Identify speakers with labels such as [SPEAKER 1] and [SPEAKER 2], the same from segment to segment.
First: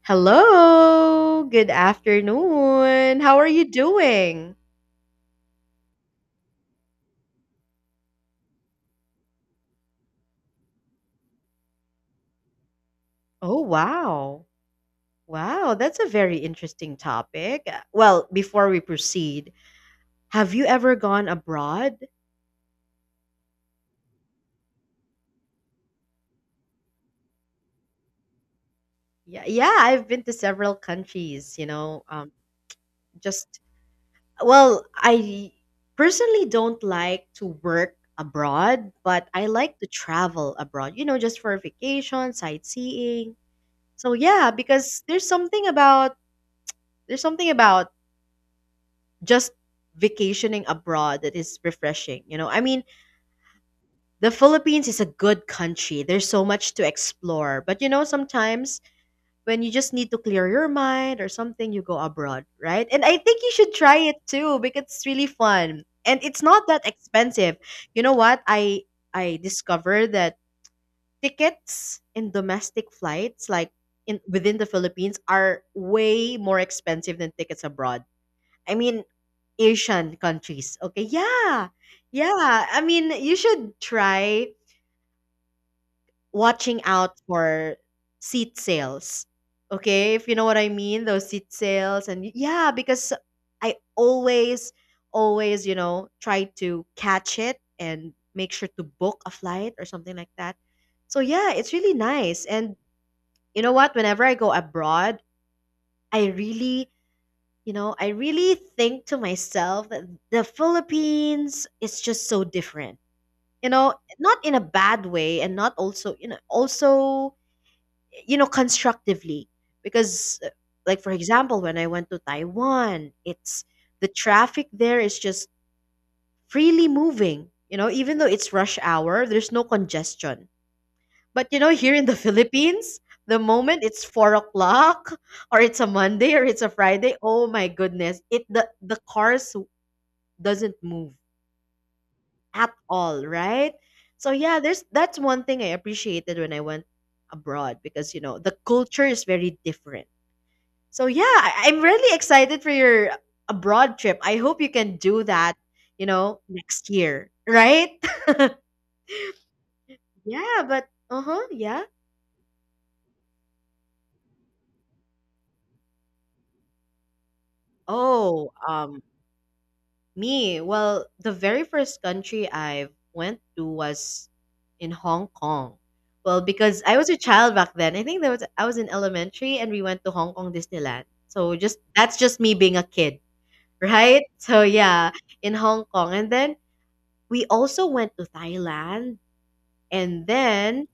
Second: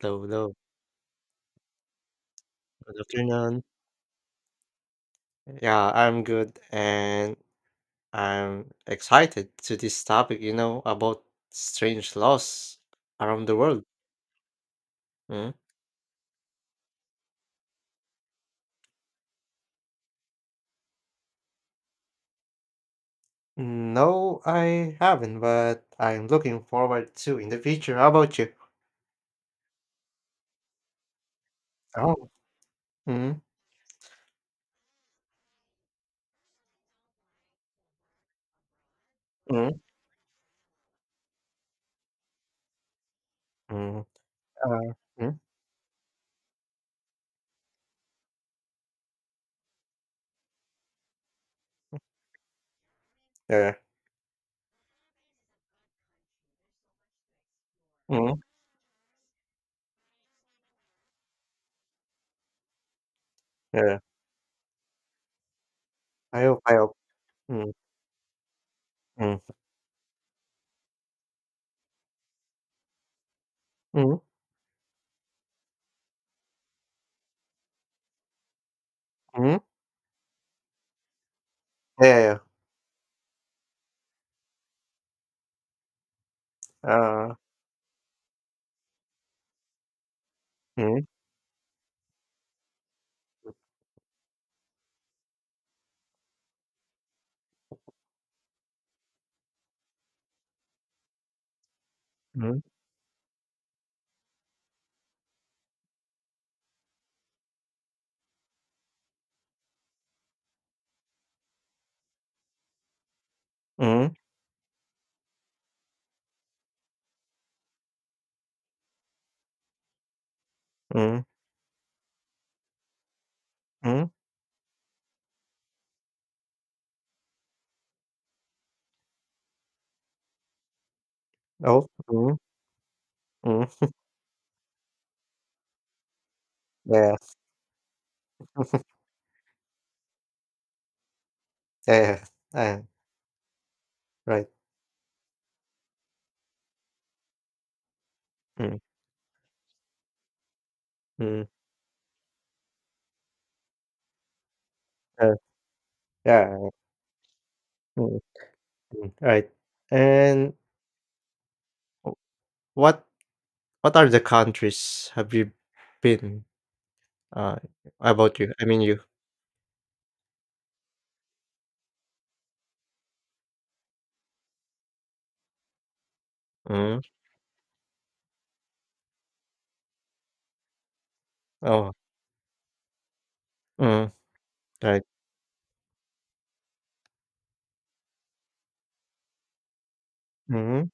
[SPEAKER 1] Hello, hello.
[SPEAKER 2] Hello, good
[SPEAKER 1] Good
[SPEAKER 2] afternoon. How are
[SPEAKER 1] afternoon.
[SPEAKER 2] you doing?
[SPEAKER 1] Yeah, I'm good, and I'm excited to this topic, about strange laws around the
[SPEAKER 2] Oh,
[SPEAKER 1] world.
[SPEAKER 2] wow.
[SPEAKER 1] Mm.
[SPEAKER 2] Wow, that's a very interesting topic. Well, before we proceed, have you ever gone abroad?
[SPEAKER 1] No, I haven't, but I'm looking forward to in the future. How about you?
[SPEAKER 2] Yeah, yeah, I've been to several countries,
[SPEAKER 1] Oh. Mm,
[SPEAKER 2] just I personally don't like to work abroad, but I like
[SPEAKER 1] mm,
[SPEAKER 2] to travel abroad, you know, just for vacation, sightseeing.
[SPEAKER 1] mm,
[SPEAKER 2] So yeah,
[SPEAKER 1] uh,
[SPEAKER 2] because
[SPEAKER 1] mm,
[SPEAKER 2] there's something about just vacationing abroad that is refreshing. You know, I mean,
[SPEAKER 1] yeah,
[SPEAKER 2] the Philippines is a good country. There's so much to explore. But you know,
[SPEAKER 1] mm,
[SPEAKER 2] sometimes when you just need to clear your mind or something, you go abroad, right? And I think you should try
[SPEAKER 1] yeah.
[SPEAKER 2] it too because it's really fun. And it's
[SPEAKER 1] I hope,
[SPEAKER 2] not
[SPEAKER 1] I
[SPEAKER 2] that
[SPEAKER 1] hope.
[SPEAKER 2] expensive.
[SPEAKER 1] Mm,
[SPEAKER 2] You know what? I
[SPEAKER 1] mm,
[SPEAKER 2] discovered that tickets in domestic flights like in
[SPEAKER 1] mm,
[SPEAKER 2] within the Philippines are way more expensive than tickets abroad. I mean,
[SPEAKER 1] mm,
[SPEAKER 2] Asian countries. Okay. Yeah.
[SPEAKER 1] yeah, yeah, yeah.
[SPEAKER 2] Yeah. I mean, you should try watching out
[SPEAKER 1] Uh,
[SPEAKER 2] for seat sales. Okay. If you know what I mean,
[SPEAKER 1] mm,
[SPEAKER 2] those seat sales. And yeah, because I always, always, you know, try to catch it and make sure to book a flight or something like that. So yeah, it's really nice.
[SPEAKER 1] mm,
[SPEAKER 2] And you know what? Whenever I go abroad, I really you know, I really think to myself that the Philippines is just so different. You know,
[SPEAKER 1] mm,
[SPEAKER 2] not in a bad way and not also, you know, also, you know, constructively. Because like, for
[SPEAKER 1] mm,
[SPEAKER 2] example, when I went to Taiwan, it's
[SPEAKER 1] mm.
[SPEAKER 2] the traffic there is just freely moving. You know, even though it's rush hour, there's no congestion. But, you know,
[SPEAKER 1] Oh,
[SPEAKER 2] here in the
[SPEAKER 1] mm,
[SPEAKER 2] Philippines, the moment
[SPEAKER 1] mm,
[SPEAKER 2] it's 4 o'clock, or it's a Monday or it's a
[SPEAKER 1] yeah.
[SPEAKER 2] Friday. Oh my goodness. It the cars doesn't move
[SPEAKER 1] Yeah, yeah, yeah,
[SPEAKER 2] at
[SPEAKER 1] yeah.
[SPEAKER 2] all, right? So
[SPEAKER 1] Right.
[SPEAKER 2] yeah, there's that's one thing I appreciated when I went abroad because you know the
[SPEAKER 1] Mm,
[SPEAKER 2] culture is very different. So yeah,
[SPEAKER 1] mm,
[SPEAKER 2] I'm really excited for your abroad trip. I hope you can do
[SPEAKER 1] uh,
[SPEAKER 2] that, you know,
[SPEAKER 1] yeah,
[SPEAKER 2] next year, right?
[SPEAKER 1] mm, mm, right. And
[SPEAKER 2] Yeah.
[SPEAKER 1] what what are the countries have you been, uh, about
[SPEAKER 2] Oh,
[SPEAKER 1] you, I mean, you?
[SPEAKER 2] um, me, well, the very first country I went to was in Hong Kong. Well, because I
[SPEAKER 1] Mm,
[SPEAKER 2] was a child back then. I was in elementary and we went to Hong Kong Disneyland. So just
[SPEAKER 1] oh,
[SPEAKER 2] that's just me being a kid,
[SPEAKER 1] mm,
[SPEAKER 2] right? So
[SPEAKER 1] right.
[SPEAKER 2] yeah, in Hong Kong. And then we also went to Thailand and then
[SPEAKER 1] Mhm.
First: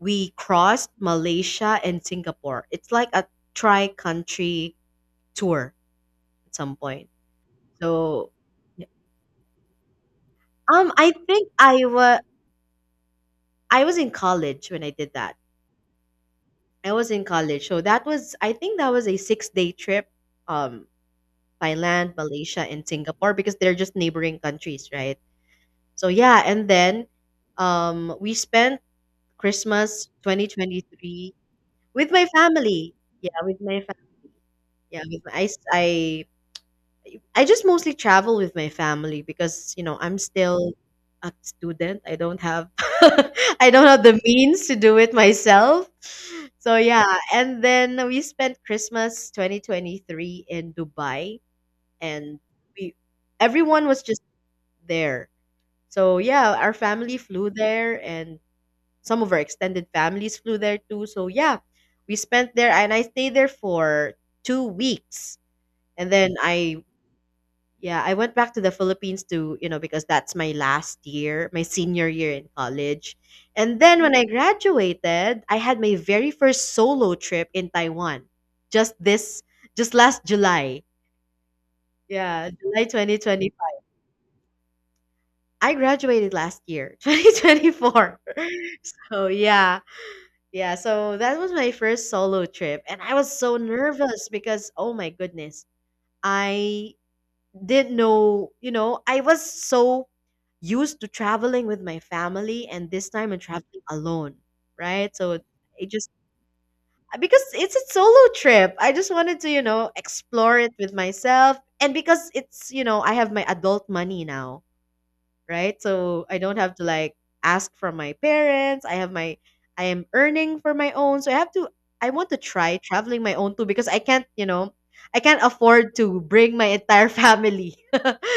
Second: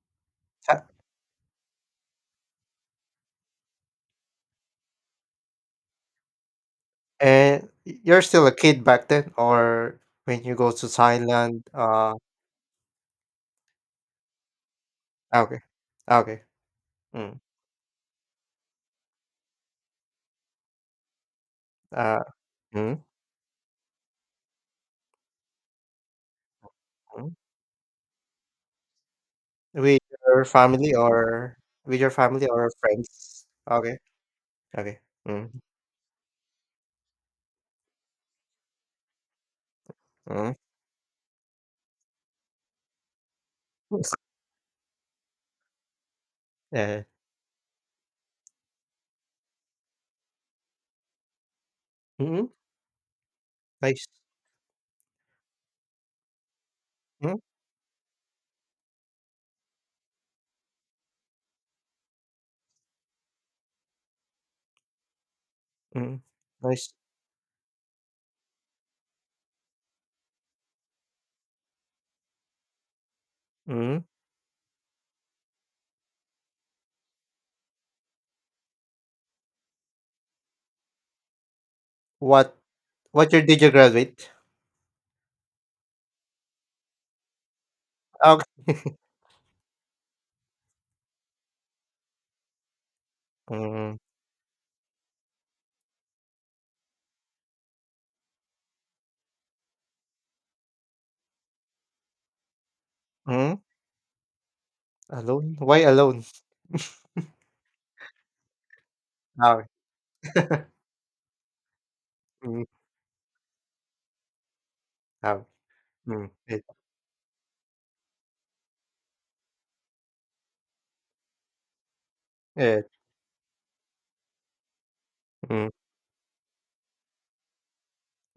[SPEAKER 2] we
[SPEAKER 1] Uh,
[SPEAKER 2] crossed Malaysia and Singapore. It's like a tri-country tour at some point.
[SPEAKER 1] and you're
[SPEAKER 2] So
[SPEAKER 1] still a kid
[SPEAKER 2] yeah.
[SPEAKER 1] back then, or when you go to
[SPEAKER 2] um, I think
[SPEAKER 1] Thailand?
[SPEAKER 2] I was I was in college when I did that.
[SPEAKER 1] Okay. Okay.
[SPEAKER 2] I was in
[SPEAKER 1] Mm,
[SPEAKER 2] college. So that was a 6-day trip um Thailand,
[SPEAKER 1] uh,
[SPEAKER 2] Malaysia and
[SPEAKER 1] mm,
[SPEAKER 2] Singapore because they're just neighboring countries, right? So yeah, and then
[SPEAKER 1] mm.
[SPEAKER 2] we spent
[SPEAKER 1] With
[SPEAKER 2] Christmas
[SPEAKER 1] your family
[SPEAKER 2] 2023
[SPEAKER 1] or with your
[SPEAKER 2] with my
[SPEAKER 1] family or
[SPEAKER 2] family. Yeah,
[SPEAKER 1] friends?
[SPEAKER 2] with my
[SPEAKER 1] Okay,
[SPEAKER 2] family.
[SPEAKER 1] okay.
[SPEAKER 2] Yeah, with my, I
[SPEAKER 1] Mm,
[SPEAKER 2] s- I just mostly travel with my family because, you know, I'm
[SPEAKER 1] mm,
[SPEAKER 2] still a student. I don't have I don't have the means to do it myself. So
[SPEAKER 1] yeah, yeah.
[SPEAKER 2] yeah, and then we spent Christmas 2023 in Dubai and
[SPEAKER 1] Mhm,
[SPEAKER 2] we everyone was
[SPEAKER 1] nice.
[SPEAKER 2] just there. So yeah, our family
[SPEAKER 1] Mhm,
[SPEAKER 2] flew there and some of our extended families flew there too. So yeah, we spent there and I stayed there for 2 weeks. And
[SPEAKER 1] mm,
[SPEAKER 2] then I
[SPEAKER 1] nice.
[SPEAKER 2] yeah, I went back to the Philippines to, you know, because that's my last year, my senior year in college. And then
[SPEAKER 1] Mhm.
[SPEAKER 2] when I graduated, I had my very first solo trip in Taiwan. Just this, just last July. Yeah,
[SPEAKER 1] What
[SPEAKER 2] July
[SPEAKER 1] what year did you
[SPEAKER 2] 2025.
[SPEAKER 1] graduate?
[SPEAKER 2] I graduated last year, 2024.
[SPEAKER 1] Okay.
[SPEAKER 2] So, yeah. Yeah, so that was my first solo trip and I was so
[SPEAKER 1] Mm,
[SPEAKER 2] nervous because oh my goodness. I didn't know, you know, I was so used to traveling with my family and this time I'm
[SPEAKER 1] mhm.
[SPEAKER 2] traveling alone, right? So
[SPEAKER 1] Alone? Why
[SPEAKER 2] it just
[SPEAKER 1] alone?
[SPEAKER 2] because it's a solo trip, I just wanted to, you
[SPEAKER 1] Oh.
[SPEAKER 2] know, explore it with myself and because
[SPEAKER 1] Mm,
[SPEAKER 2] it's, you know, I have my adult money now,
[SPEAKER 1] oh,
[SPEAKER 2] right? So
[SPEAKER 1] mm,
[SPEAKER 2] I don't
[SPEAKER 1] eh,
[SPEAKER 2] have to like ask from my parents. I am earning for my own. So I want to try
[SPEAKER 1] eh,
[SPEAKER 2] traveling my own too because I can't, you know, I can't
[SPEAKER 1] mm,
[SPEAKER 2] afford to bring my entire family.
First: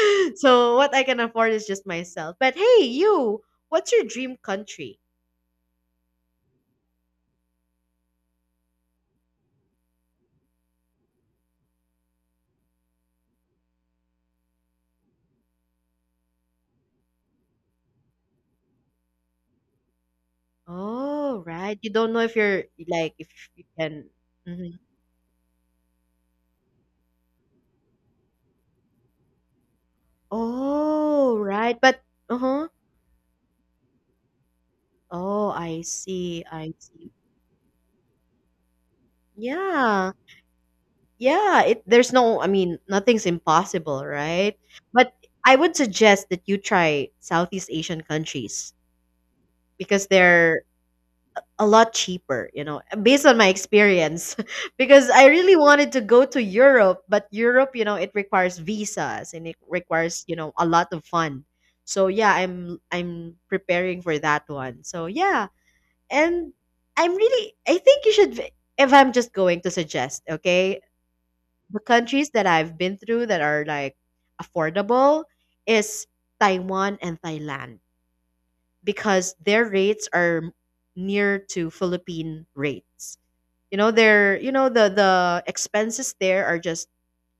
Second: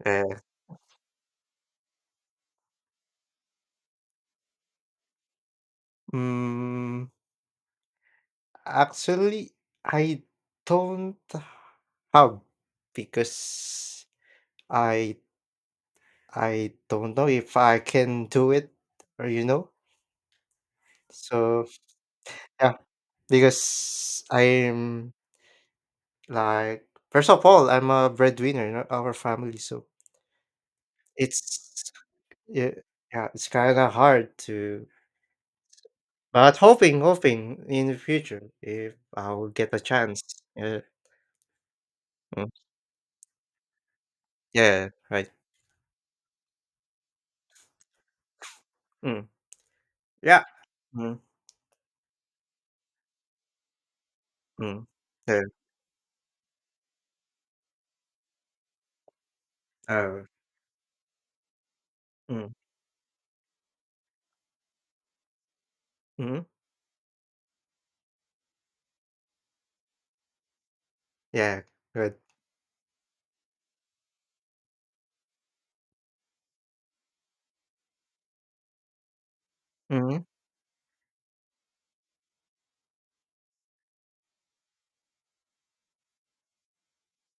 [SPEAKER 1] eh.
[SPEAKER 2] So what I can afford is just myself. But hey, you, what's your dream country?
[SPEAKER 1] Mm, actually, I don't have, because I I don't know if I can do it or you know.
[SPEAKER 2] Oh,
[SPEAKER 1] So
[SPEAKER 2] right. You don't know if you're
[SPEAKER 1] yeah,
[SPEAKER 2] like if you can.
[SPEAKER 1] because
[SPEAKER 2] Mhm.
[SPEAKER 1] I'm, like, first of all, I'm a breadwinner in our family, so
[SPEAKER 2] Oh, right.
[SPEAKER 1] it's,
[SPEAKER 2] But uh-huh.
[SPEAKER 1] yeah, yeah, it's kind of hard to.
[SPEAKER 2] Oh, I see.
[SPEAKER 1] But
[SPEAKER 2] I
[SPEAKER 1] hoping,
[SPEAKER 2] see.
[SPEAKER 1] hoping in the future, if I will get a
[SPEAKER 2] Yeah.
[SPEAKER 1] chance. Yeah,
[SPEAKER 2] Yeah, it there's no I
[SPEAKER 1] mm,
[SPEAKER 2] mean, nothing's impossible, right?
[SPEAKER 1] yeah,
[SPEAKER 2] But
[SPEAKER 1] right.
[SPEAKER 2] I would suggest that you try Southeast Asian countries
[SPEAKER 1] Mm,
[SPEAKER 2] because
[SPEAKER 1] yeah.
[SPEAKER 2] they're
[SPEAKER 1] Mm,
[SPEAKER 2] a lot cheaper, you know, based on my experience.
[SPEAKER 1] mm,
[SPEAKER 2] Because I
[SPEAKER 1] yeah.
[SPEAKER 2] really wanted to go to Europe, but Europe, you know, it requires visas and it requires,
[SPEAKER 1] Oh.
[SPEAKER 2] you know, a lot of fun. So yeah,
[SPEAKER 1] Mm,
[SPEAKER 2] I'm preparing for that one. So yeah,
[SPEAKER 1] mm,
[SPEAKER 2] and I think you should, if I'm just going to suggest, okay?
[SPEAKER 1] yeah.
[SPEAKER 2] The
[SPEAKER 1] Good.
[SPEAKER 2] countries that I've been through that are like affordable is Taiwan and Thailand because their rates
[SPEAKER 1] Mm,
[SPEAKER 2] are near to Philippine rates. You know, the expenses there are just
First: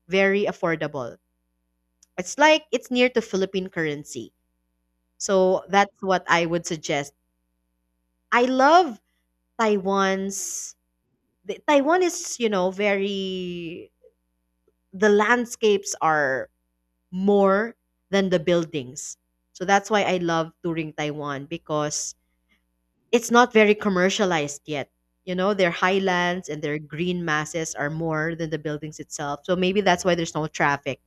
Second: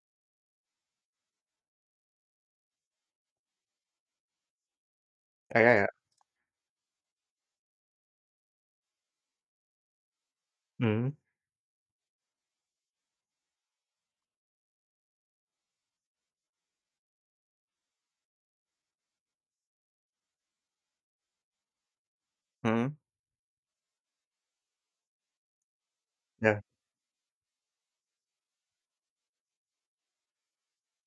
[SPEAKER 2] very affordable. It's like it's near to Philippine currency.
[SPEAKER 1] yeah,
[SPEAKER 2] So
[SPEAKER 1] yeah, yeah.
[SPEAKER 2] that's what I would suggest. I love Taiwan's
[SPEAKER 1] Mm,
[SPEAKER 2] Taiwan is, you know, very, the landscapes are more than the buildings. So that's why I love touring Taiwan because
[SPEAKER 1] mm,
[SPEAKER 2] it's not very commercialized yet. You know, their highlands
[SPEAKER 1] yeah.
[SPEAKER 2] and their green masses are more than the buildings itself. So maybe that's why there's no traffic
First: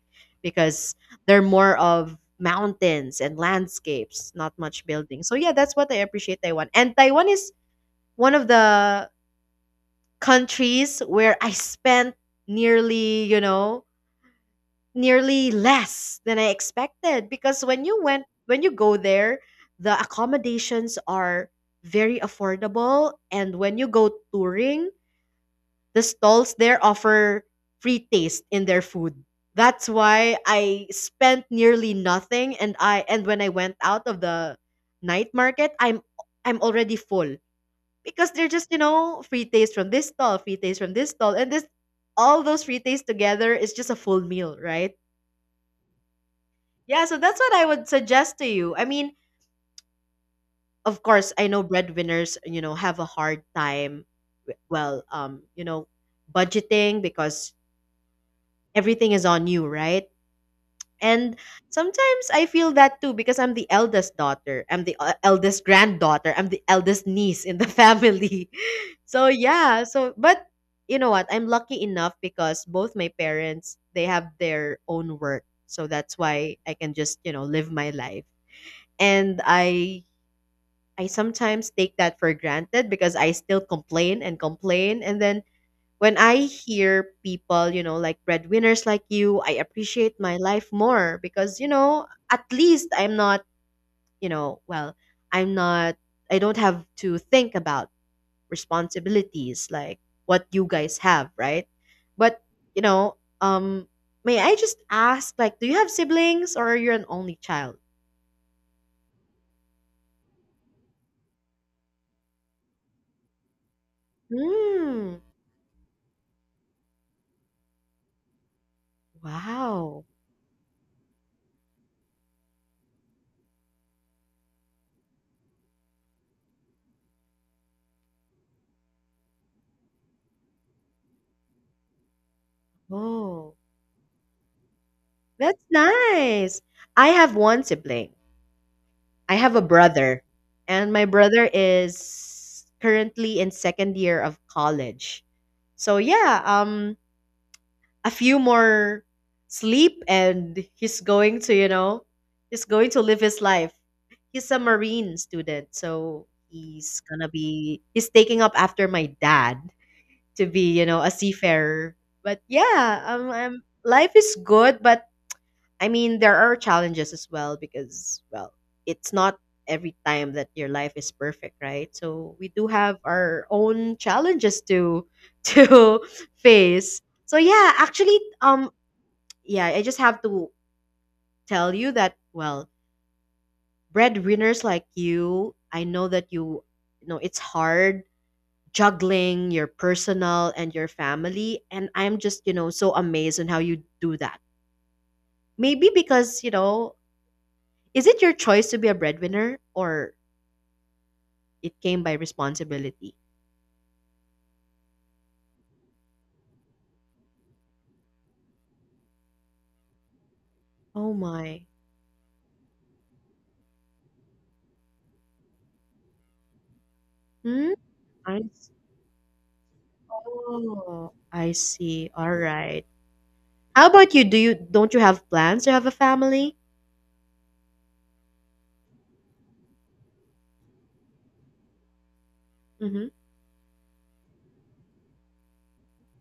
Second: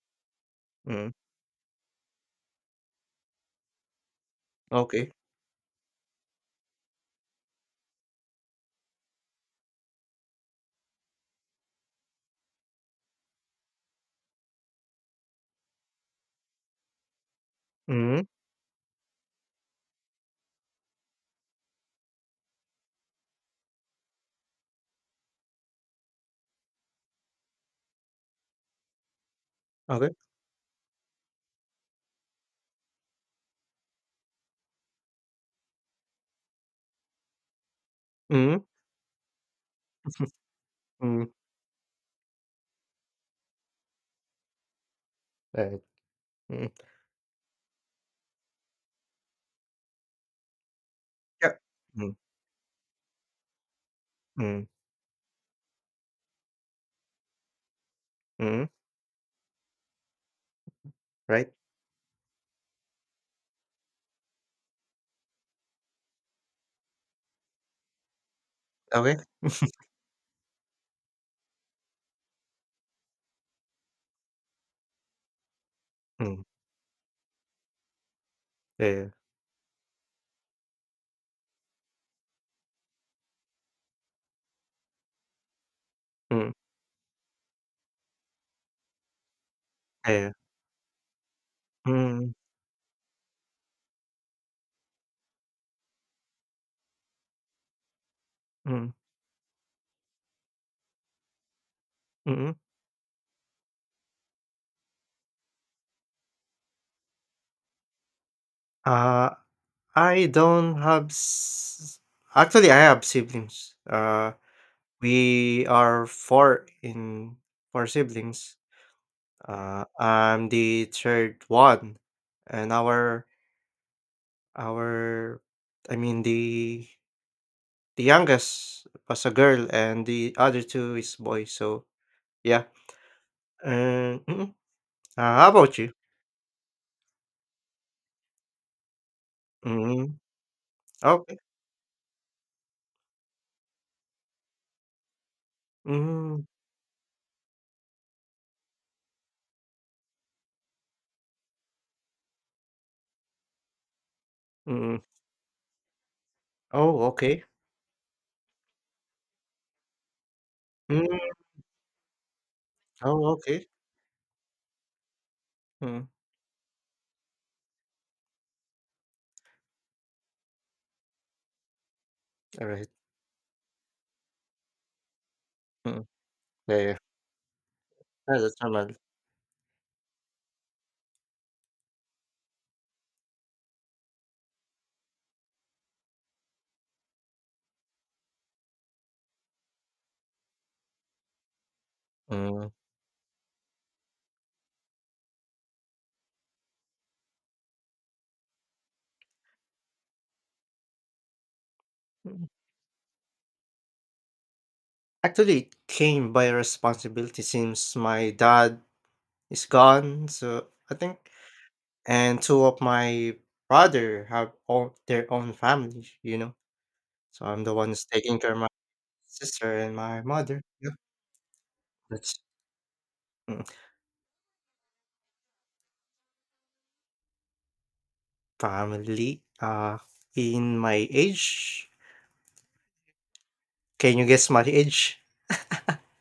[SPEAKER 2] because
[SPEAKER 1] Mm,
[SPEAKER 2] they're more of mountains and landscapes, not much
[SPEAKER 1] okay.
[SPEAKER 2] buildings. So yeah, that's what I appreciate Taiwan. And Taiwan is one of the countries where I spent nearly, you know, nearly less than I expected because
[SPEAKER 1] Mm,
[SPEAKER 2] when you go there, the accommodations are very affordable and when you go touring, the stalls there offer free taste in their food. That's
[SPEAKER 1] okay.
[SPEAKER 2] why I spent nearly nothing and I and when I went out of the night market, I'm already full because they're
[SPEAKER 1] Mm,
[SPEAKER 2] just, you know, free taste from this stall, free taste from this
[SPEAKER 1] mm,
[SPEAKER 2] stall and this, all those free taste together is just a full meal, right?
[SPEAKER 1] right. Mm,
[SPEAKER 2] Yeah, so that's what I would suggest to you. I mean, of course, I
[SPEAKER 1] yeah.
[SPEAKER 2] know
[SPEAKER 1] Mm,
[SPEAKER 2] breadwinners, you know, have a hard time, w-
[SPEAKER 1] mm,
[SPEAKER 2] well, um, you know, budgeting because
[SPEAKER 1] mm,
[SPEAKER 2] everything is on you, right? And
[SPEAKER 1] right.
[SPEAKER 2] sometimes I feel that too because I'm the eldest daughter, I'm the eldest granddaughter, I'm the eldest niece in the family.
[SPEAKER 1] Okay.
[SPEAKER 2] So, yeah, so but you know what? I'm lucky enough because both my parents, they have their own work. So that's
[SPEAKER 1] Mm,
[SPEAKER 2] why I can just, you know, live my life
[SPEAKER 1] yeah, yeah,
[SPEAKER 2] and I sometimes take that for granted because I still complain and complain. And then when I
[SPEAKER 1] mm,
[SPEAKER 2] hear people, you know, like breadwinners like you, I appreciate
[SPEAKER 1] yeah.
[SPEAKER 2] my life more because, you know,
[SPEAKER 1] Mm,
[SPEAKER 2] at least I'm not, you know, well, I'm not, I don't have to think about
[SPEAKER 1] mm,
[SPEAKER 2] responsibilities like what you guys have, right? But,
[SPEAKER 1] mm.
[SPEAKER 2] you know, may I just ask, like, do you have siblings or you're an only child?
[SPEAKER 1] Uh, I don't have s. Actually, I have siblings.
[SPEAKER 2] Hmm.
[SPEAKER 1] We are four in four siblings.
[SPEAKER 2] Wow.
[SPEAKER 1] I'm the third one, and our, I mean, the youngest was a girl, and the other two is boy, so yeah.
[SPEAKER 2] Oh.
[SPEAKER 1] And mm. How
[SPEAKER 2] That's
[SPEAKER 1] about you?
[SPEAKER 2] nice. I have one sibling. I have a
[SPEAKER 1] Mm,
[SPEAKER 2] brother, and my
[SPEAKER 1] okay.
[SPEAKER 2] brother is currently in second year of college. So yeah,
[SPEAKER 1] Mm,
[SPEAKER 2] a few more sleep, and he's going to, you know, he's going to live his life. He's a
[SPEAKER 1] mm.
[SPEAKER 2] marine student, so he's
[SPEAKER 1] Oh,
[SPEAKER 2] gonna
[SPEAKER 1] okay.
[SPEAKER 2] be he's taking up after my dad to be, you know, a
[SPEAKER 1] Mm.
[SPEAKER 2] seafarer. But yeah,
[SPEAKER 1] Oh, okay.
[SPEAKER 2] life is good, but I
[SPEAKER 1] Mm,
[SPEAKER 2] mean, there are challenges as well because, well, it's not every time that your life is perfect, right? So we do
[SPEAKER 1] alright.
[SPEAKER 2] have our own challenges to to
[SPEAKER 1] Mm, yeah, yeah.
[SPEAKER 2] face. So yeah,
[SPEAKER 1] Yeah, that's normal.
[SPEAKER 2] yeah, I just have to tell you that, well, breadwinners like you, I know that you know, it's hard juggling your personal and your family, and I'm just, you
[SPEAKER 1] Mm.
[SPEAKER 2] know, so amazed on how you do that maybe because you know, is it your choice to be a breadwinner or it came by
[SPEAKER 1] Mm.
[SPEAKER 2] responsibility?
[SPEAKER 1] Actually, it came by responsibility since my dad is gone, so I
[SPEAKER 2] Oh
[SPEAKER 1] think,
[SPEAKER 2] my.
[SPEAKER 1] and two of my brother have all their own family. So I'm
[SPEAKER 2] Hmm?
[SPEAKER 1] the one who's taking
[SPEAKER 2] I
[SPEAKER 1] care of my
[SPEAKER 2] s-
[SPEAKER 1] sister and my mother. Yeah,
[SPEAKER 2] oh, I see. All
[SPEAKER 1] that's
[SPEAKER 2] right.
[SPEAKER 1] mm,
[SPEAKER 2] How about you? Do you don't you have plans to have a family?
[SPEAKER 1] family. In my age,
[SPEAKER 2] Hmm.
[SPEAKER 1] can you guess my age?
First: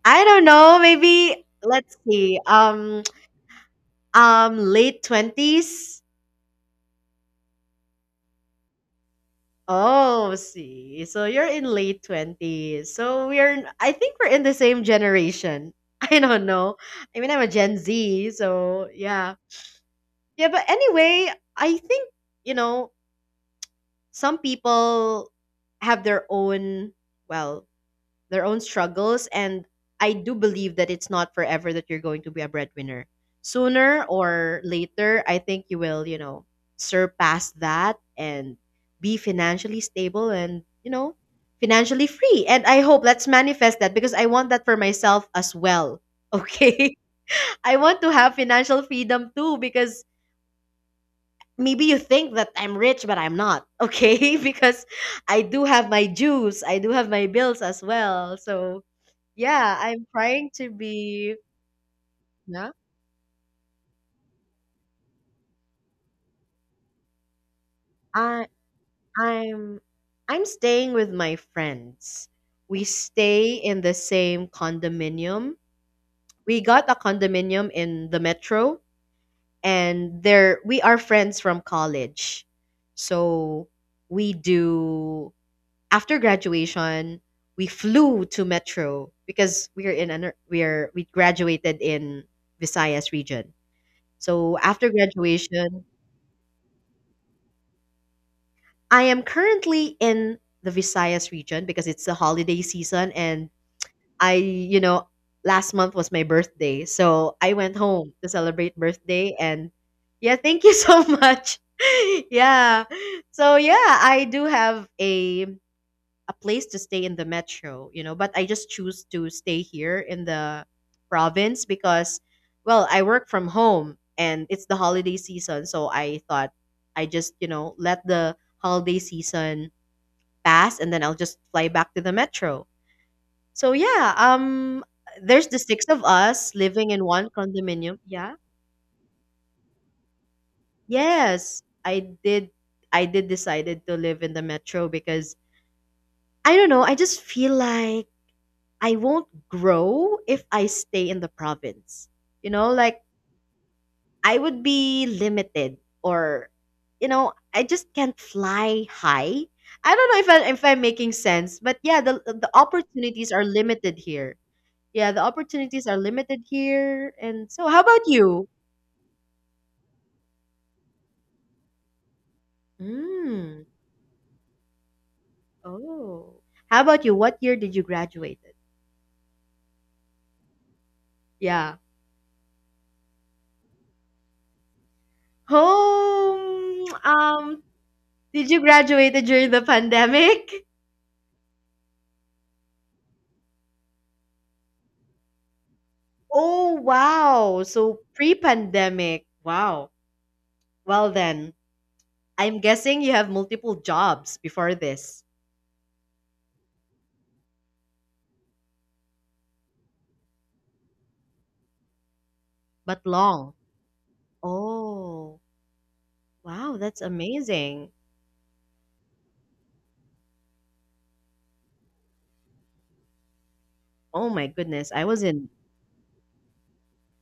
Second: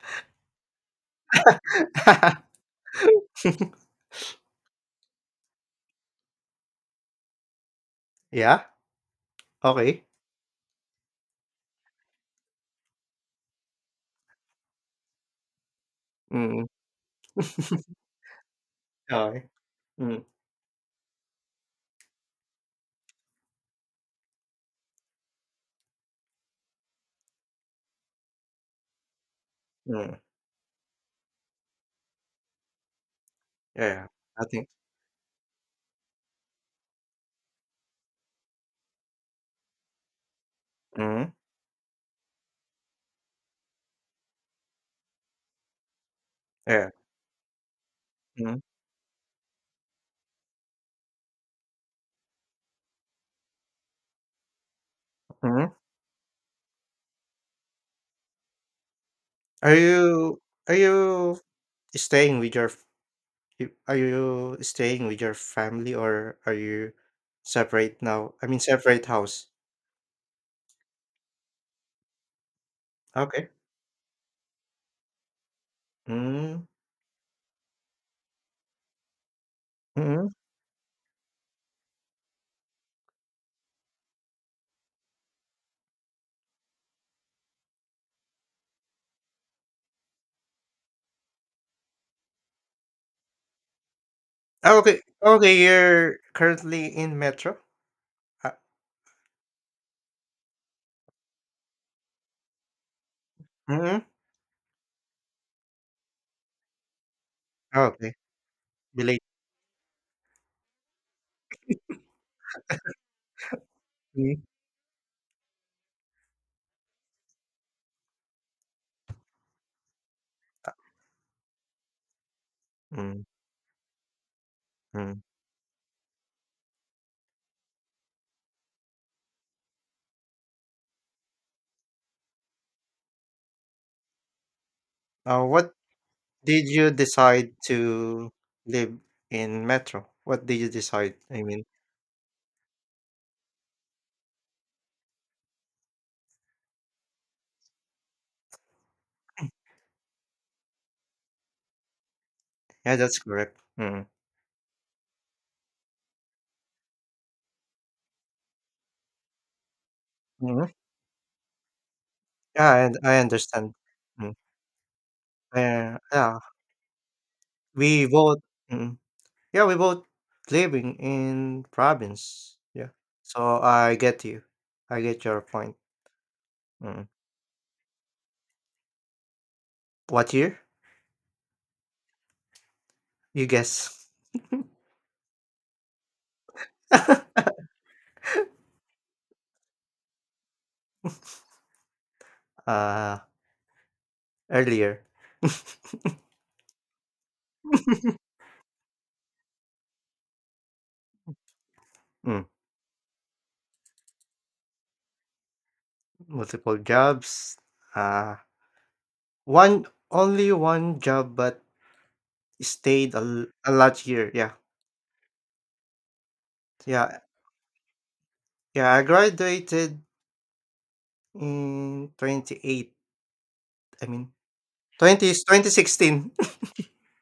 [SPEAKER 2] I don't know. Maybe let's see. Late twenties.
[SPEAKER 1] Yeah. Okay.
[SPEAKER 2] Oh, see. So you're in late twenties. So we're. I think we're in the same generation. I don't
[SPEAKER 1] Mm.
[SPEAKER 2] know. I mean, I'm a Gen Z, so yeah.
[SPEAKER 1] Okay. Mm.
[SPEAKER 2] Yeah, but anyway, I think, you know, some people have their own, well, their own struggles. And I
[SPEAKER 1] Mm.
[SPEAKER 2] do believe that it's not forever that you're going to be a breadwinner. Sooner
[SPEAKER 1] Yeah, I
[SPEAKER 2] or
[SPEAKER 1] think.
[SPEAKER 2] later, I think you will, you know, surpass that and be financially stable and, you know,
[SPEAKER 1] Mhm,
[SPEAKER 2] financially free. And I hope let's manifest that because I want that for myself as well.
[SPEAKER 1] yeah,
[SPEAKER 2] Okay. I want to have
[SPEAKER 1] mhm,
[SPEAKER 2] financial freedom too because maybe you think that I'm rich, but I'm not, okay? Because I do
[SPEAKER 1] mhm,
[SPEAKER 2] have my dues, I do have my bills as well. So
[SPEAKER 1] Are
[SPEAKER 2] yeah, I'm
[SPEAKER 1] you
[SPEAKER 2] trying to
[SPEAKER 1] are
[SPEAKER 2] be.
[SPEAKER 1] you staying with your
[SPEAKER 2] Yeah.
[SPEAKER 1] f you are you staying with your family, or are you separate now?
[SPEAKER 2] I
[SPEAKER 1] I mean, separate house.
[SPEAKER 2] I'm I'm staying with my friends. We
[SPEAKER 1] Okay.
[SPEAKER 2] stay in the same condominium. We
[SPEAKER 1] Mm,
[SPEAKER 2] got a condominium in the metro, and
[SPEAKER 1] mhm.
[SPEAKER 2] there we are friends from college. So we do after graduation, we flew to Metro because we graduated in Visayas region. So
[SPEAKER 1] Oh,
[SPEAKER 2] after
[SPEAKER 1] okay, okay,
[SPEAKER 2] graduation,
[SPEAKER 1] you're currently in Metro? Uh,
[SPEAKER 2] I am currently in the Visayas region because it's the holiday season and
[SPEAKER 1] mhm,
[SPEAKER 2] I, you know, last month was my birthday. So I went
[SPEAKER 1] okay,
[SPEAKER 2] home to celebrate
[SPEAKER 1] village.
[SPEAKER 2] birthday, and yeah, thank you so much. Yeah. So yeah, I
[SPEAKER 1] Mhm,
[SPEAKER 2] do have a place to stay in the metro, you know, but I just choose to stay here in the province because, well, I
[SPEAKER 1] mm,
[SPEAKER 2] work from home and it's the holiday
[SPEAKER 1] mm.
[SPEAKER 2] season. So I thought I just let the holiday season pass and then I'll just fly back to the metro. So yeah, there's the
[SPEAKER 1] What
[SPEAKER 2] six of us
[SPEAKER 1] did you
[SPEAKER 2] living in one
[SPEAKER 1] decide
[SPEAKER 2] condominium.
[SPEAKER 1] to
[SPEAKER 2] Yeah.
[SPEAKER 1] live in Metro? What did you decide? I
[SPEAKER 2] Yes,
[SPEAKER 1] mean,
[SPEAKER 2] I did. I did decided to live in the metro because I don't know. I just feel like I won't grow if I stay in the province. You know,
[SPEAKER 1] yeah,
[SPEAKER 2] like
[SPEAKER 1] that's correct. Mhm.
[SPEAKER 2] I would be limited, or you know, I just can't fly high. I don't know if I, if
[SPEAKER 1] Mhm.
[SPEAKER 2] I'm making sense, but yeah, the
[SPEAKER 1] Yeah, I
[SPEAKER 2] opportunities are
[SPEAKER 1] understand.
[SPEAKER 2] limited
[SPEAKER 1] Mm,
[SPEAKER 2] here. Yeah, the opportunities are
[SPEAKER 1] yeah, yeah,
[SPEAKER 2] limited here. And so how about
[SPEAKER 1] we both,
[SPEAKER 2] you?
[SPEAKER 1] mm, yeah, we both living in province, yeah, so
[SPEAKER 2] Mm.
[SPEAKER 1] I get you. I get your point.
[SPEAKER 2] Oh. How about
[SPEAKER 1] Mm.
[SPEAKER 2] you? What year did you graduate?
[SPEAKER 1] What year?
[SPEAKER 2] Yeah.
[SPEAKER 1] You guess.
[SPEAKER 2] Home. Did you graduate during the pandemic?
[SPEAKER 1] Uh, earlier.
[SPEAKER 2] Oh, wow. So pre-pandemic. Wow. Well then,
[SPEAKER 1] Mm,
[SPEAKER 2] I'm guessing you have multiple jobs before this,
[SPEAKER 1] multiple jobs. Uh, one only one job, but
[SPEAKER 2] but
[SPEAKER 1] stayed a l
[SPEAKER 2] long.
[SPEAKER 1] a large year, yeah.
[SPEAKER 2] Oh, wow. That's
[SPEAKER 1] Yeah,
[SPEAKER 2] amazing.
[SPEAKER 1] yeah, I graduated in 28, I
[SPEAKER 2] Oh
[SPEAKER 1] mean,
[SPEAKER 2] my goodness. I was
[SPEAKER 1] 20
[SPEAKER 2] in
[SPEAKER 1] 2016.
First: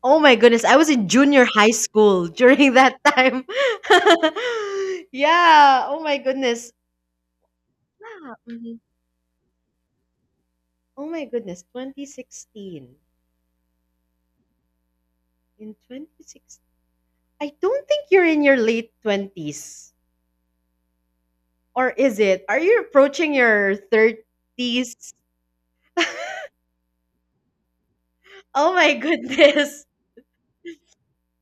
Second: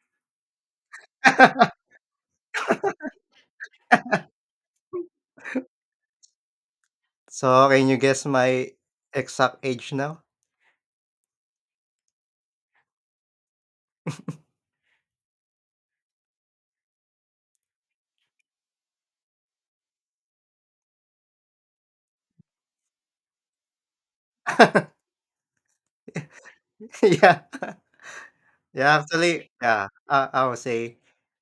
[SPEAKER 2] Oh my goodness. I was in junior high school during that time. Yeah. Oh my goodness.
[SPEAKER 1] So, can you guess
[SPEAKER 2] Yeah.
[SPEAKER 1] my
[SPEAKER 2] Mhm.
[SPEAKER 1] exact age now?
[SPEAKER 2] Oh my goodness. 2016. In 2016. I don't think you're in your late 20s. Or is it? Are you approaching your 30s?
[SPEAKER 1] Yeah.
[SPEAKER 2] Oh my
[SPEAKER 1] Yeah, actually,
[SPEAKER 2] goodness.
[SPEAKER 1] yeah, I would say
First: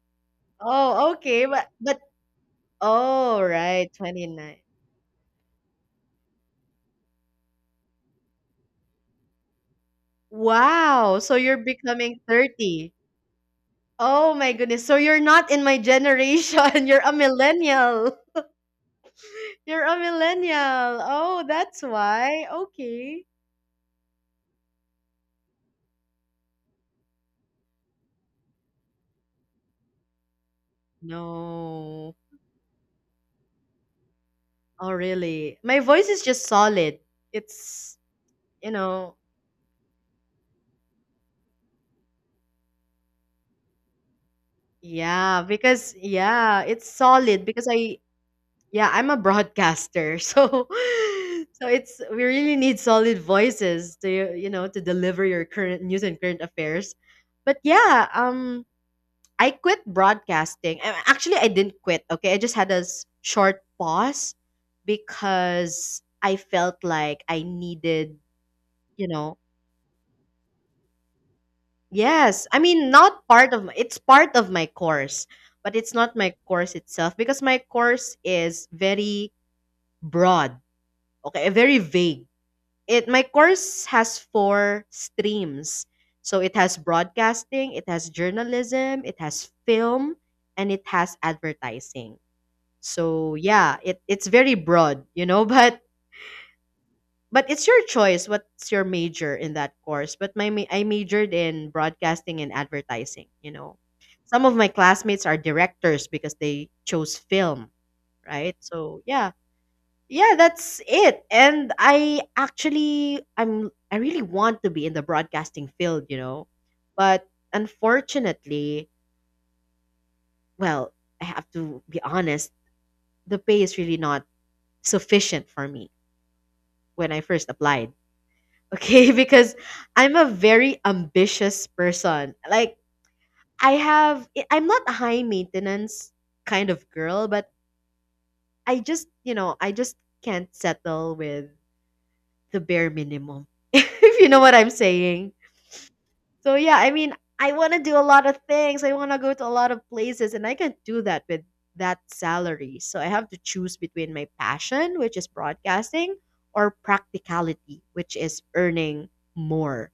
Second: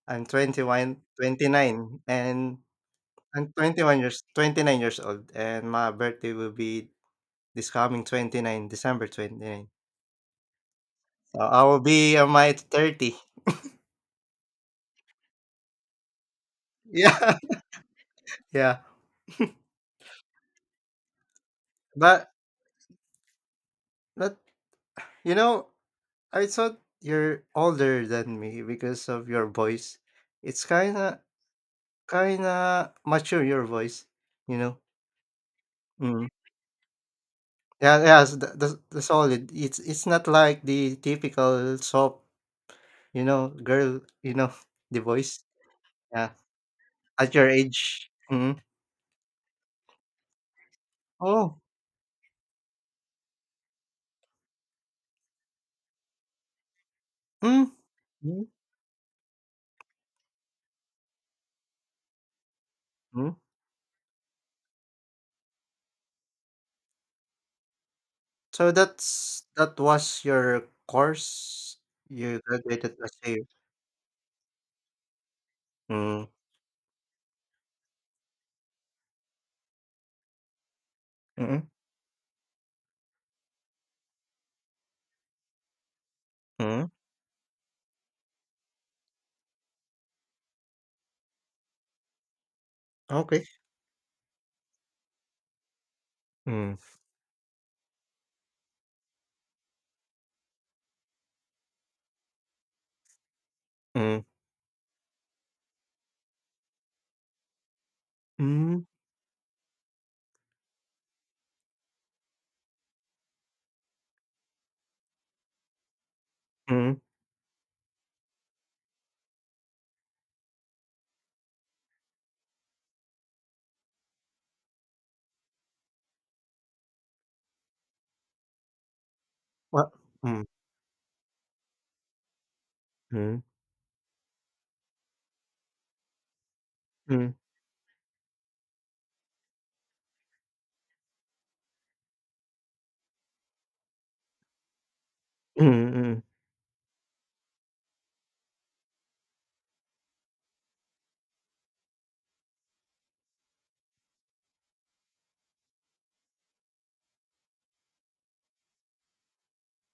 [SPEAKER 1] I'm 29,
[SPEAKER 2] Oh, okay. But
[SPEAKER 1] and
[SPEAKER 2] oh
[SPEAKER 1] I'm
[SPEAKER 2] right,
[SPEAKER 1] 21 years
[SPEAKER 2] 29.
[SPEAKER 1] 29 years old, and my birthday will be this coming 29th, December 29.
[SPEAKER 2] Wow. So
[SPEAKER 1] So
[SPEAKER 2] you're
[SPEAKER 1] I will be
[SPEAKER 2] becoming
[SPEAKER 1] on my
[SPEAKER 2] 30.
[SPEAKER 1] 30th.
[SPEAKER 2] Oh my goodness. So you're not in my generation. You're a
[SPEAKER 1] Yeah.
[SPEAKER 2] millennial.
[SPEAKER 1] Yeah.
[SPEAKER 2] You're a millennial. Oh, that's
[SPEAKER 1] But
[SPEAKER 2] why. Okay.
[SPEAKER 1] but you know, I thought you're older than me because of your voice. It's kinda
[SPEAKER 2] No.
[SPEAKER 1] kinda mature your voice, you know?
[SPEAKER 2] Oh really? My voice is
[SPEAKER 1] Mm.
[SPEAKER 2] just solid. It's
[SPEAKER 1] Yeah, yes, the the
[SPEAKER 2] you
[SPEAKER 1] the
[SPEAKER 2] know,
[SPEAKER 1] solid. It's not like the typical soft, girl, the
[SPEAKER 2] yeah,
[SPEAKER 1] voice.
[SPEAKER 2] because
[SPEAKER 1] Yeah,
[SPEAKER 2] yeah, it's
[SPEAKER 1] at
[SPEAKER 2] solid.
[SPEAKER 1] your
[SPEAKER 2] Because I
[SPEAKER 1] age. Mhm.
[SPEAKER 2] Yeah, I'm a broadcaster. So
[SPEAKER 1] Oh.
[SPEAKER 2] so it's we really need solid voices to deliver your current news and current affairs. But
[SPEAKER 1] Mm.
[SPEAKER 2] yeah,
[SPEAKER 1] Mm.
[SPEAKER 2] I quit broadcasting. Actually, I didn't quit. Okay, I just had a s-
[SPEAKER 1] Mm.
[SPEAKER 2] short pause because I felt like I needed,
[SPEAKER 1] So
[SPEAKER 2] you know,
[SPEAKER 1] that was your course? You
[SPEAKER 2] yes. I mean,
[SPEAKER 1] graduated as
[SPEAKER 2] not
[SPEAKER 1] year.
[SPEAKER 2] part of my, it's part of my course, but it's not
[SPEAKER 1] Mm,
[SPEAKER 2] my course itself because my course is very broad. Okay,
[SPEAKER 1] mm,
[SPEAKER 2] very vague. It My course has four streams. So it has
[SPEAKER 1] mm,
[SPEAKER 2] broadcasting, it has journalism, it has film, and it has advertising. So
[SPEAKER 1] okay.
[SPEAKER 2] yeah, it's very broad, you know, but
[SPEAKER 1] Mm,
[SPEAKER 2] it's your choice what's your major in that course. But I majored in broadcasting and advertising, you know.
[SPEAKER 1] mm,
[SPEAKER 2] Some of my classmates are directors because they chose film, right?
[SPEAKER 1] mm,
[SPEAKER 2] So yeah, yeah, that's it, and I actually I'm I really want to be in the broadcasting field, you know,
[SPEAKER 1] mm.
[SPEAKER 2] but unfortunately, well, I have to be honest, the pay is really not sufficient for me when I first applied, okay? Because
[SPEAKER 1] What?
[SPEAKER 2] I'm a
[SPEAKER 1] Mm,
[SPEAKER 2] very ambitious person, like
[SPEAKER 1] mm,
[SPEAKER 2] I'm not a high maintenance kind of girl,
[SPEAKER 1] mm,
[SPEAKER 2] but I just can't settle with the bare minimum if you know what I'm saying.
[SPEAKER 1] mm, mm,
[SPEAKER 2] So yeah, I mean, I want to do a lot of things. I want to go to a lot of places and I can't do that with that salary. So I have to choose between my passion, which is broadcasting, or practicality, which is earning more,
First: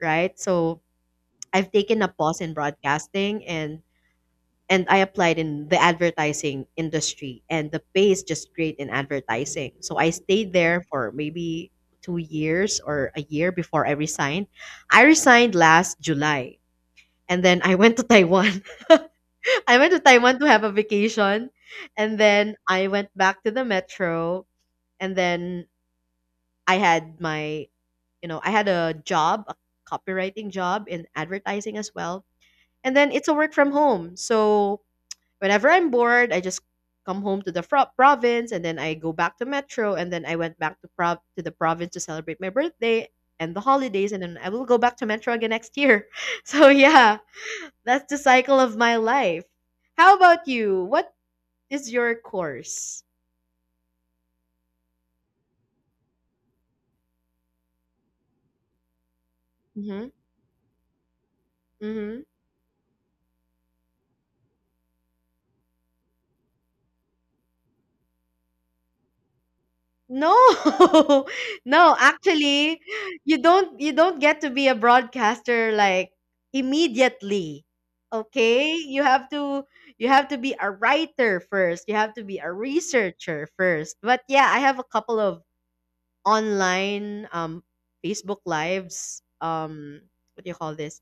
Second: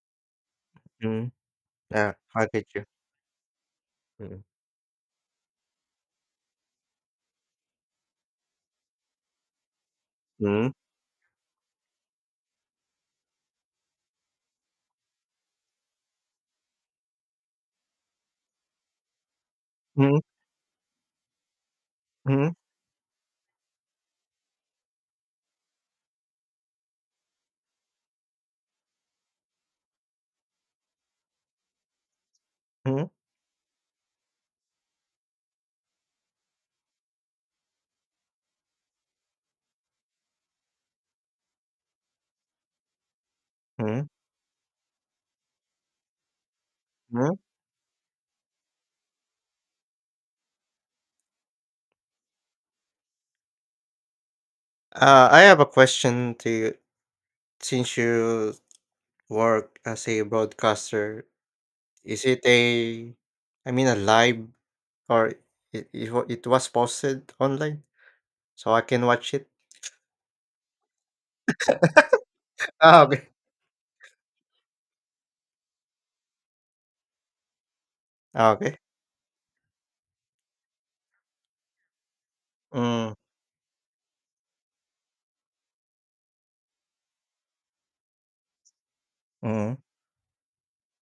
[SPEAKER 2] right? So
[SPEAKER 1] mm.
[SPEAKER 2] I've taken a
[SPEAKER 1] Yeah,
[SPEAKER 2] pause
[SPEAKER 1] I
[SPEAKER 2] in
[SPEAKER 1] get you.
[SPEAKER 2] broadcasting, and
[SPEAKER 1] Mm.
[SPEAKER 2] and I applied in the advertising industry, and the pay is just great in advertising. So I stayed
[SPEAKER 1] Mhm,
[SPEAKER 2] there for maybe 2 years or a year before I resigned. I resigned last July and then I went to Taiwan. I went to
[SPEAKER 1] mhm,
[SPEAKER 2] Taiwan to have a vacation, and
[SPEAKER 1] mhm,
[SPEAKER 2] then I went back to the metro, and then I had my, you know, I had a job, a copywriting job in advertising as well, and
[SPEAKER 1] mhm,
[SPEAKER 2] then it's a work from home. So whenever I'm bored, I just come home to the province, and then I go back to metro, and then I went back to prov to the province to celebrate my birthday and the
[SPEAKER 1] mhm,
[SPEAKER 2] holidays, and then I will go back to metro again next year. So yeah,
[SPEAKER 1] mhm.
[SPEAKER 2] that's the cycle of my life. How about you? What is your course?
[SPEAKER 1] I have a question to you. Since you work as
[SPEAKER 2] Mm-hmm.
[SPEAKER 1] a broadcaster,
[SPEAKER 2] Mm-hmm.
[SPEAKER 1] is it a, I mean, a live, or it was posted online so I can watch it?
[SPEAKER 2] No. No, actually,
[SPEAKER 1] Ah, okay.
[SPEAKER 2] you don't get to be a broadcaster like immediately.
[SPEAKER 1] Ah,
[SPEAKER 2] Okay?
[SPEAKER 1] okay.
[SPEAKER 2] You have to be a writer first. You have to be a
[SPEAKER 1] Mm,
[SPEAKER 2] researcher first. But yeah, I have a couple of online Facebook lives,
[SPEAKER 1] mm,
[SPEAKER 2] what do you call this?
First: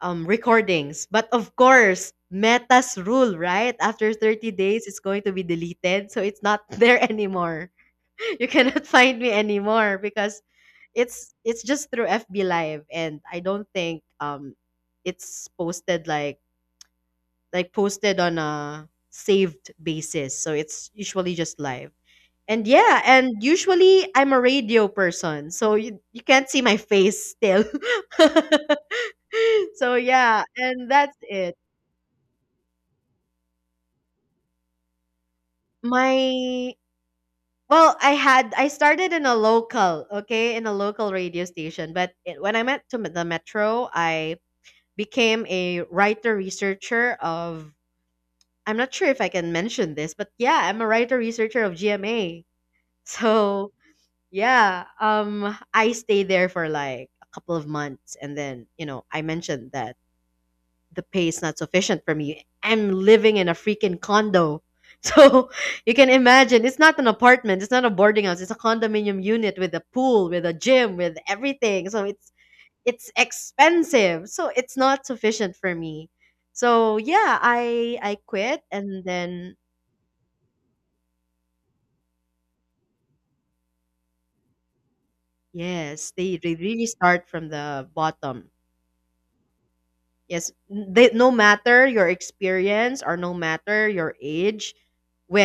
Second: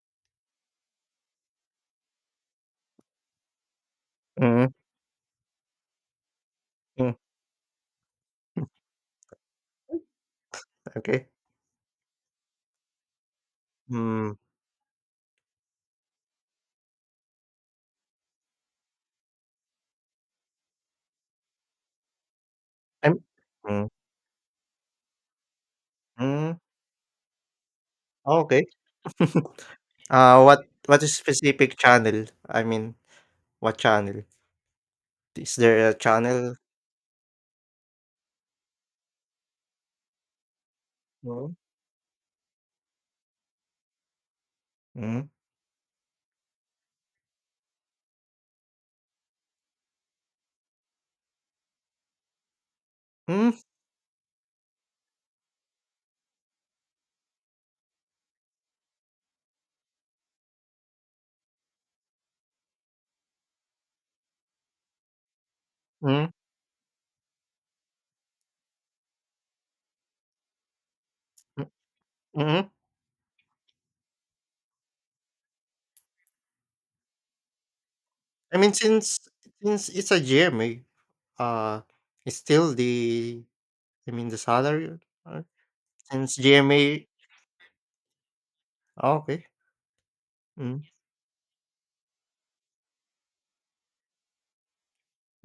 [SPEAKER 2] Recordings. But of course, Meta's rule, right? After 30
[SPEAKER 1] mm,
[SPEAKER 2] days, it's going to be deleted. So it's not there
[SPEAKER 1] mm,
[SPEAKER 2] anymore. You cannot find me anymore because
[SPEAKER 1] okay.
[SPEAKER 2] it's just through FB Live, and I don't think
[SPEAKER 1] Mm,
[SPEAKER 2] it's posted like posted on a saved basis. So it's usually just live. And yeah,
[SPEAKER 1] I'm,
[SPEAKER 2] and
[SPEAKER 1] mm,
[SPEAKER 2] usually I'm a radio person. So you can't
[SPEAKER 1] mm,
[SPEAKER 2] see my face still.
[SPEAKER 1] okay.
[SPEAKER 2] So
[SPEAKER 1] Uh,
[SPEAKER 2] yeah,
[SPEAKER 1] what
[SPEAKER 2] and
[SPEAKER 1] what
[SPEAKER 2] that's
[SPEAKER 1] is
[SPEAKER 2] it.
[SPEAKER 1] specific channel? I mean, what channel? Is there a channel?
[SPEAKER 2] My well, I started in a local, okay, in a local radio
[SPEAKER 1] No.
[SPEAKER 2] station, but when I went to the metro, I became a writer researcher. Of I'm not sure if I can mention this, but yeah, I'm a writer researcher of GMA.
[SPEAKER 1] Mhm,
[SPEAKER 2] So, yeah, I stayed there for like a couple of months, and then, I mentioned that the pay is not sufficient for me. I'm living in a freaking condo. So you can
[SPEAKER 1] mm,
[SPEAKER 2] imagine it's not an apartment, it's not a boarding house, it's a condominium unit with a pool, with a gym, with everything. So
[SPEAKER 1] hmm.
[SPEAKER 2] it's expensive. So it's not sufficient for me. So yeah, I
[SPEAKER 1] I
[SPEAKER 2] quit,
[SPEAKER 1] mean,
[SPEAKER 2] and
[SPEAKER 1] since
[SPEAKER 2] then
[SPEAKER 1] since it's a GMA, uh, it's still the, I mean, the salary, uh,
[SPEAKER 2] yes, they,
[SPEAKER 1] since
[SPEAKER 2] they really
[SPEAKER 1] GMA.
[SPEAKER 2] start from the bottom.
[SPEAKER 1] Okay.
[SPEAKER 2] Yes,
[SPEAKER 1] Mm,
[SPEAKER 2] no matter your experience or no matter your age,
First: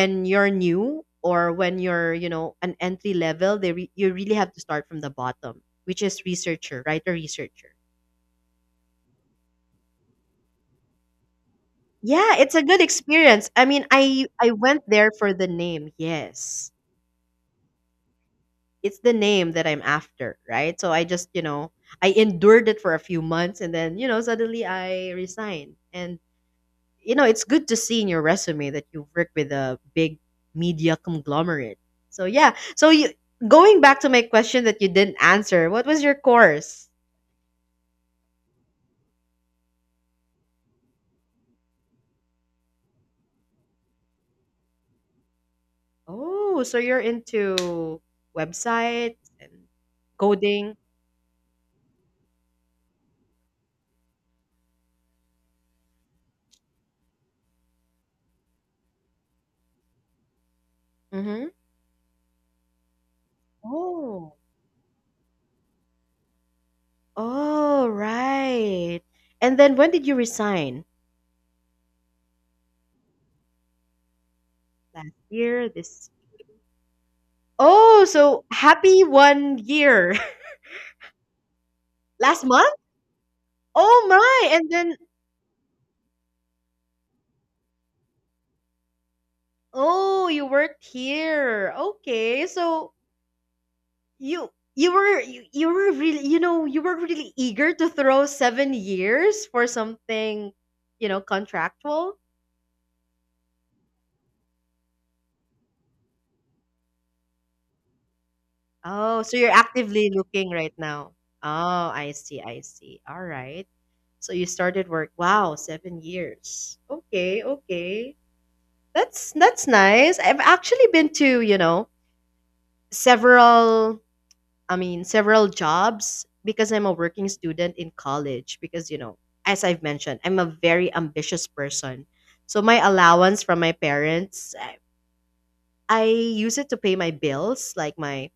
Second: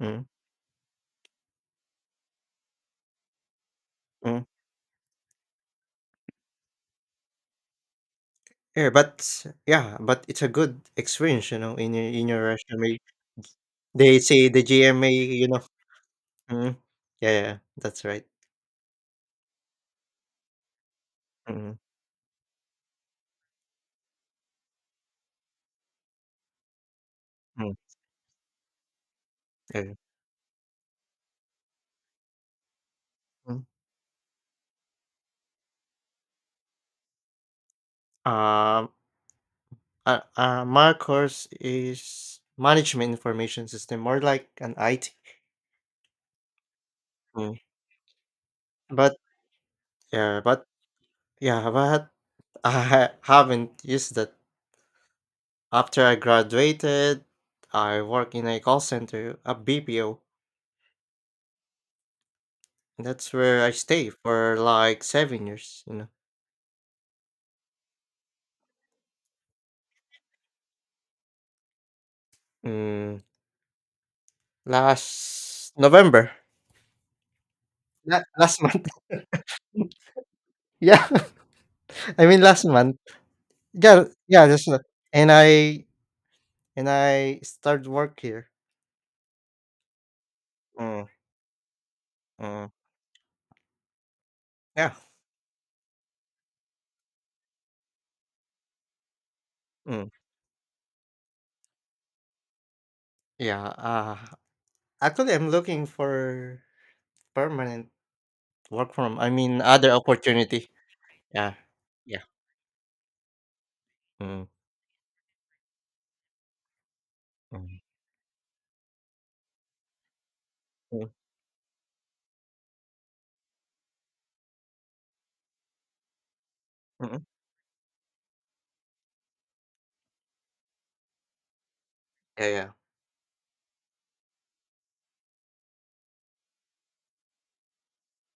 [SPEAKER 1] hmm,
[SPEAKER 2] you're new or when you're an entry level, you really
[SPEAKER 1] mm.
[SPEAKER 2] have to start from the bottom, which is researcher, right? A researcher.
[SPEAKER 1] Yeah, but yeah, but it's a good experience, in
[SPEAKER 2] Yeah,
[SPEAKER 1] your
[SPEAKER 2] it's a good
[SPEAKER 1] resume.
[SPEAKER 2] experience. I mean,
[SPEAKER 1] They
[SPEAKER 2] I
[SPEAKER 1] say
[SPEAKER 2] I
[SPEAKER 1] the
[SPEAKER 2] went
[SPEAKER 1] GMA,
[SPEAKER 2] there for the
[SPEAKER 1] you know.
[SPEAKER 2] name. Yes.
[SPEAKER 1] Mm, yeah, yeah, that's right.
[SPEAKER 2] It's the name that I'm after, right? So I just, you know,
[SPEAKER 1] Mm,
[SPEAKER 2] I endured it for a few months, and then, suddenly I resigned, and it's good
[SPEAKER 1] mm,
[SPEAKER 2] to see in your resume that you work with a
[SPEAKER 1] yeah,
[SPEAKER 2] big media conglomerate. So yeah. So you,
[SPEAKER 1] mm.
[SPEAKER 2] going back to my question that you didn't answer, what was your course?
[SPEAKER 1] Um, my course is management information system, more like an IT.
[SPEAKER 2] Oh, so you're
[SPEAKER 1] Mm.
[SPEAKER 2] into
[SPEAKER 1] But
[SPEAKER 2] websites and
[SPEAKER 1] yeah, but
[SPEAKER 2] coding.
[SPEAKER 1] yeah, but I haven't used that. After I graduated, I work in a call center, a BPO,
[SPEAKER 2] Mm-hmm.
[SPEAKER 1] and that's where I stay
[SPEAKER 2] Oh.
[SPEAKER 1] for like seven years.
[SPEAKER 2] Oh, right. And then when did you resign?
[SPEAKER 1] Mm,
[SPEAKER 2] Last year?
[SPEAKER 1] last
[SPEAKER 2] This
[SPEAKER 1] November.
[SPEAKER 2] Oh,
[SPEAKER 1] La-
[SPEAKER 2] so
[SPEAKER 1] last month.
[SPEAKER 2] happy one year.
[SPEAKER 1] Yeah. I mean
[SPEAKER 2] Last
[SPEAKER 1] last
[SPEAKER 2] month?
[SPEAKER 1] month. Yeah,
[SPEAKER 2] Oh
[SPEAKER 1] yeah,
[SPEAKER 2] my.
[SPEAKER 1] just
[SPEAKER 2] And
[SPEAKER 1] not,
[SPEAKER 2] then
[SPEAKER 1] and I and I started work here.
[SPEAKER 2] oh, you worked
[SPEAKER 1] Mm,
[SPEAKER 2] here. Okay.
[SPEAKER 1] mm,
[SPEAKER 2] So you you
[SPEAKER 1] yeah.
[SPEAKER 2] were you, you were really eager to throw 7 years for
[SPEAKER 1] Mm,
[SPEAKER 2] something, contractual.
[SPEAKER 1] yeah. Actually, I'm looking for permanent work from,
[SPEAKER 2] Oh,
[SPEAKER 1] I
[SPEAKER 2] so you're
[SPEAKER 1] mean, other
[SPEAKER 2] actively looking
[SPEAKER 1] opportunity.
[SPEAKER 2] right now.
[SPEAKER 1] Yeah.
[SPEAKER 2] Oh, I
[SPEAKER 1] Yeah.
[SPEAKER 2] see, I see. All right. So
[SPEAKER 1] Mm,
[SPEAKER 2] you started work. Wow, 7 years. Okay,
[SPEAKER 1] mm,
[SPEAKER 2] okay. that's nice. I've actually
[SPEAKER 1] mm,
[SPEAKER 2] been to, several several jobs because I'm a
[SPEAKER 1] mm.
[SPEAKER 2] working student in college. Because, as I've mentioned, I'm a very ambitious person.
[SPEAKER 1] Yeah,
[SPEAKER 2] So
[SPEAKER 1] yeah.
[SPEAKER 2] my allowance from my parents, I use it to pay my bills, like my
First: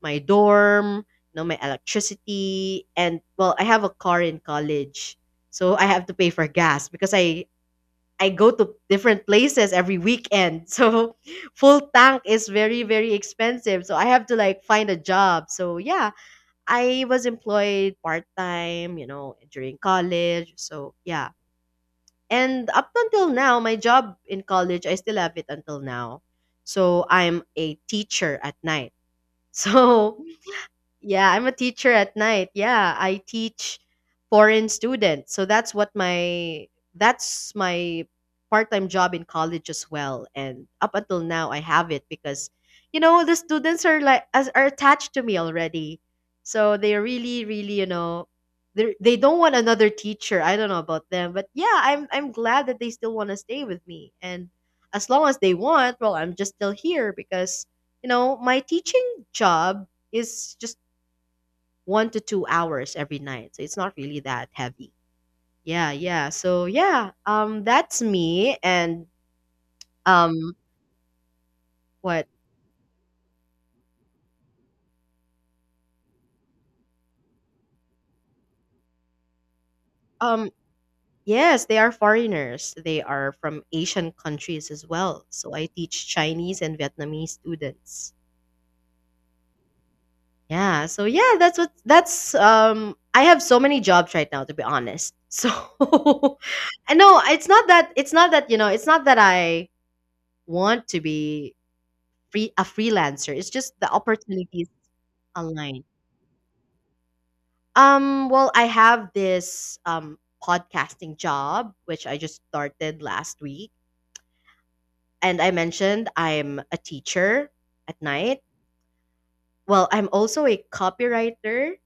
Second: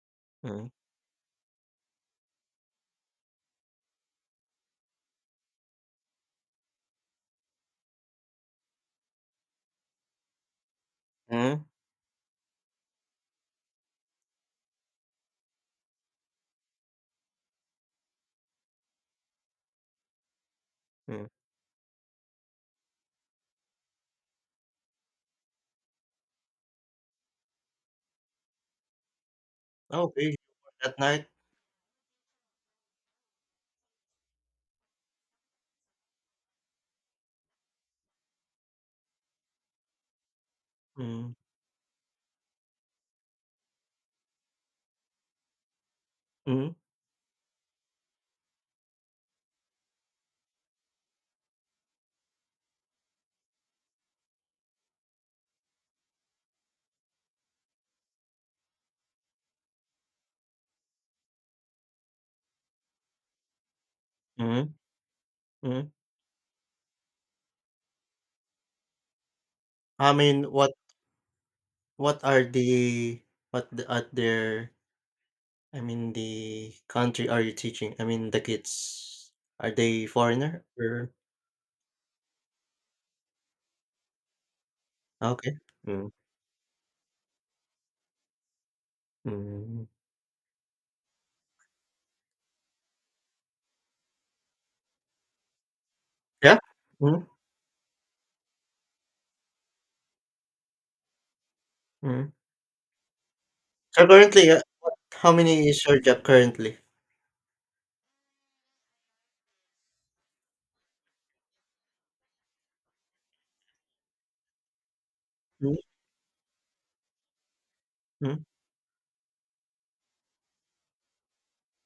[SPEAKER 2] my
[SPEAKER 1] Mm,
[SPEAKER 2] dorm, my electricity, and well, I have a car in college, so I have to pay for gas because I go to different places every weekend. So
[SPEAKER 1] mm,
[SPEAKER 2] full tank is very very expensive. So I have to like find a job. So yeah, I was employed part-time, during college. So, yeah.
[SPEAKER 1] mm.
[SPEAKER 2] And up until now, my job in college, I still have it until now. So, I'm a teacher at night. So,
[SPEAKER 1] Okay, at night.
[SPEAKER 2] yeah, I'm a teacher at night. Yeah, I teach foreign students. So that's what my that's my part-time job in college as well. And up until
[SPEAKER 1] Mm,
[SPEAKER 2] now I have it because the students are like as are attached to me already. So
[SPEAKER 1] mm,
[SPEAKER 2] they really really, they don't want another teacher. I don't know about them, but yeah, I'm glad that they still want to stay with me. And as long as they want, well, I'm just still here because my teaching job is just 1 to 2 hours every night. So it's not really that
[SPEAKER 1] mm,
[SPEAKER 2] heavy.
[SPEAKER 1] mm.
[SPEAKER 2] Yeah, yeah. So that's me. And
[SPEAKER 1] I mean,
[SPEAKER 2] um,
[SPEAKER 1] what
[SPEAKER 2] what?
[SPEAKER 1] are the what the at their, I mean, the country are you teaching? I mean, the kids, are they
[SPEAKER 2] Um,
[SPEAKER 1] foreigner or
[SPEAKER 2] yes, they are foreigners. They are from Asian countries as well. So
[SPEAKER 1] okay.
[SPEAKER 2] I teach
[SPEAKER 1] Mm,
[SPEAKER 2] Chinese and Vietnamese students.
[SPEAKER 1] mm.
[SPEAKER 2] Yeah. So yeah, that's what. That's. I have so many jobs right now, to be honest. So,
[SPEAKER 1] Yeah.
[SPEAKER 2] I know
[SPEAKER 1] Mm,
[SPEAKER 2] it's not that I want to be
[SPEAKER 1] mm.
[SPEAKER 2] free a freelancer. It's just the
[SPEAKER 1] So currently,
[SPEAKER 2] opportunities
[SPEAKER 1] what how many
[SPEAKER 2] online.
[SPEAKER 1] is your job currently?
[SPEAKER 2] Well, I have this podcasting job, which I just started last week, and I
[SPEAKER 1] Mm,
[SPEAKER 2] mentioned I'm a teacher at night.
[SPEAKER 1] mm,
[SPEAKER 2] Well, I'm also a copywriter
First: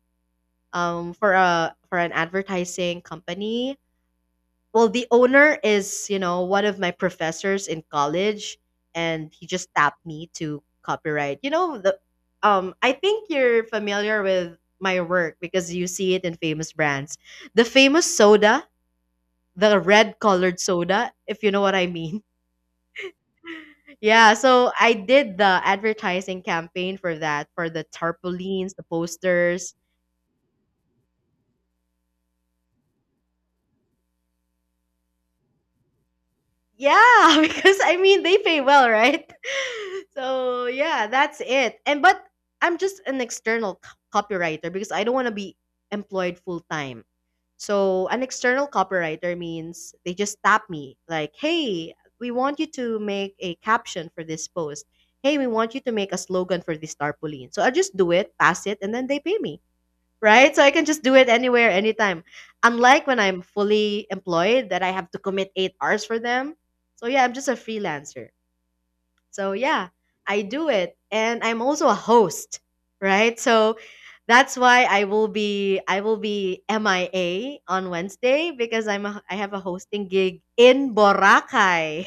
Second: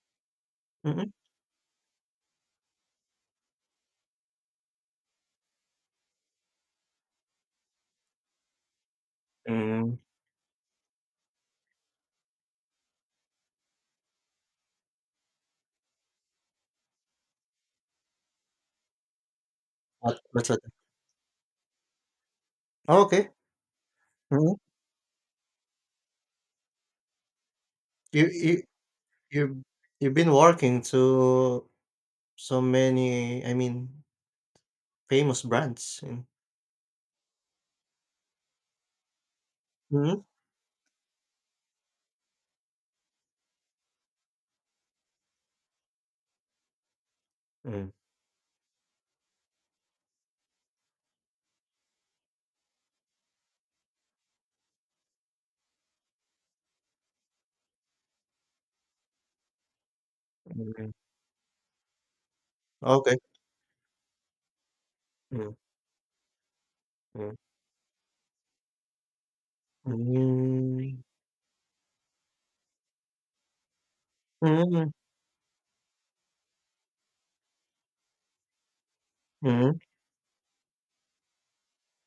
[SPEAKER 1] mm,
[SPEAKER 2] for a for an advertising company. Well, the owner is, you know, one of my professors in college, and he just
[SPEAKER 1] mm.
[SPEAKER 2] tapped me to copyright. You know, the I think you're familiar with my work because you see it in famous brands. The famous soda, the red
[SPEAKER 1] What's
[SPEAKER 2] colored
[SPEAKER 1] that?
[SPEAKER 2] soda, if you know what I mean.
[SPEAKER 1] Oh, okay.
[SPEAKER 2] Yeah,
[SPEAKER 1] Mhm.
[SPEAKER 2] so I did the advertising campaign for that, for the
[SPEAKER 1] You you
[SPEAKER 2] tarpaulins, the
[SPEAKER 1] you
[SPEAKER 2] posters.
[SPEAKER 1] you've been working to so many, I mean, famous brands and
[SPEAKER 2] Yeah, because I mean they pay well, right?
[SPEAKER 1] mhm.
[SPEAKER 2] So yeah, that's it. And but I'm just an external copywriter because I don't want to be employed full time.
[SPEAKER 1] Mm,
[SPEAKER 2] So an external copywriter means they just tap me like, "Hey, we want you to make a caption for this post. Hey, we want you to make a slogan for this tarpaulin." So I just do it, pass it, and then they pay me, right? So I can
[SPEAKER 1] mm.
[SPEAKER 2] just do it anywhere, anytime. Unlike
[SPEAKER 1] Okay.
[SPEAKER 2] when I'm fully employed, that I have to commit
[SPEAKER 1] Mm,
[SPEAKER 2] 8 hours for them. So yeah, I'm
[SPEAKER 1] mm.
[SPEAKER 2] just a freelancer. So yeah, I do it.
[SPEAKER 1] Mm.
[SPEAKER 2] And I'm also a host, right? So that's why
[SPEAKER 1] Mm,
[SPEAKER 2] I will be MIA on Wednesday because I have a
[SPEAKER 1] mm.
[SPEAKER 2] hosting gig in Boracay.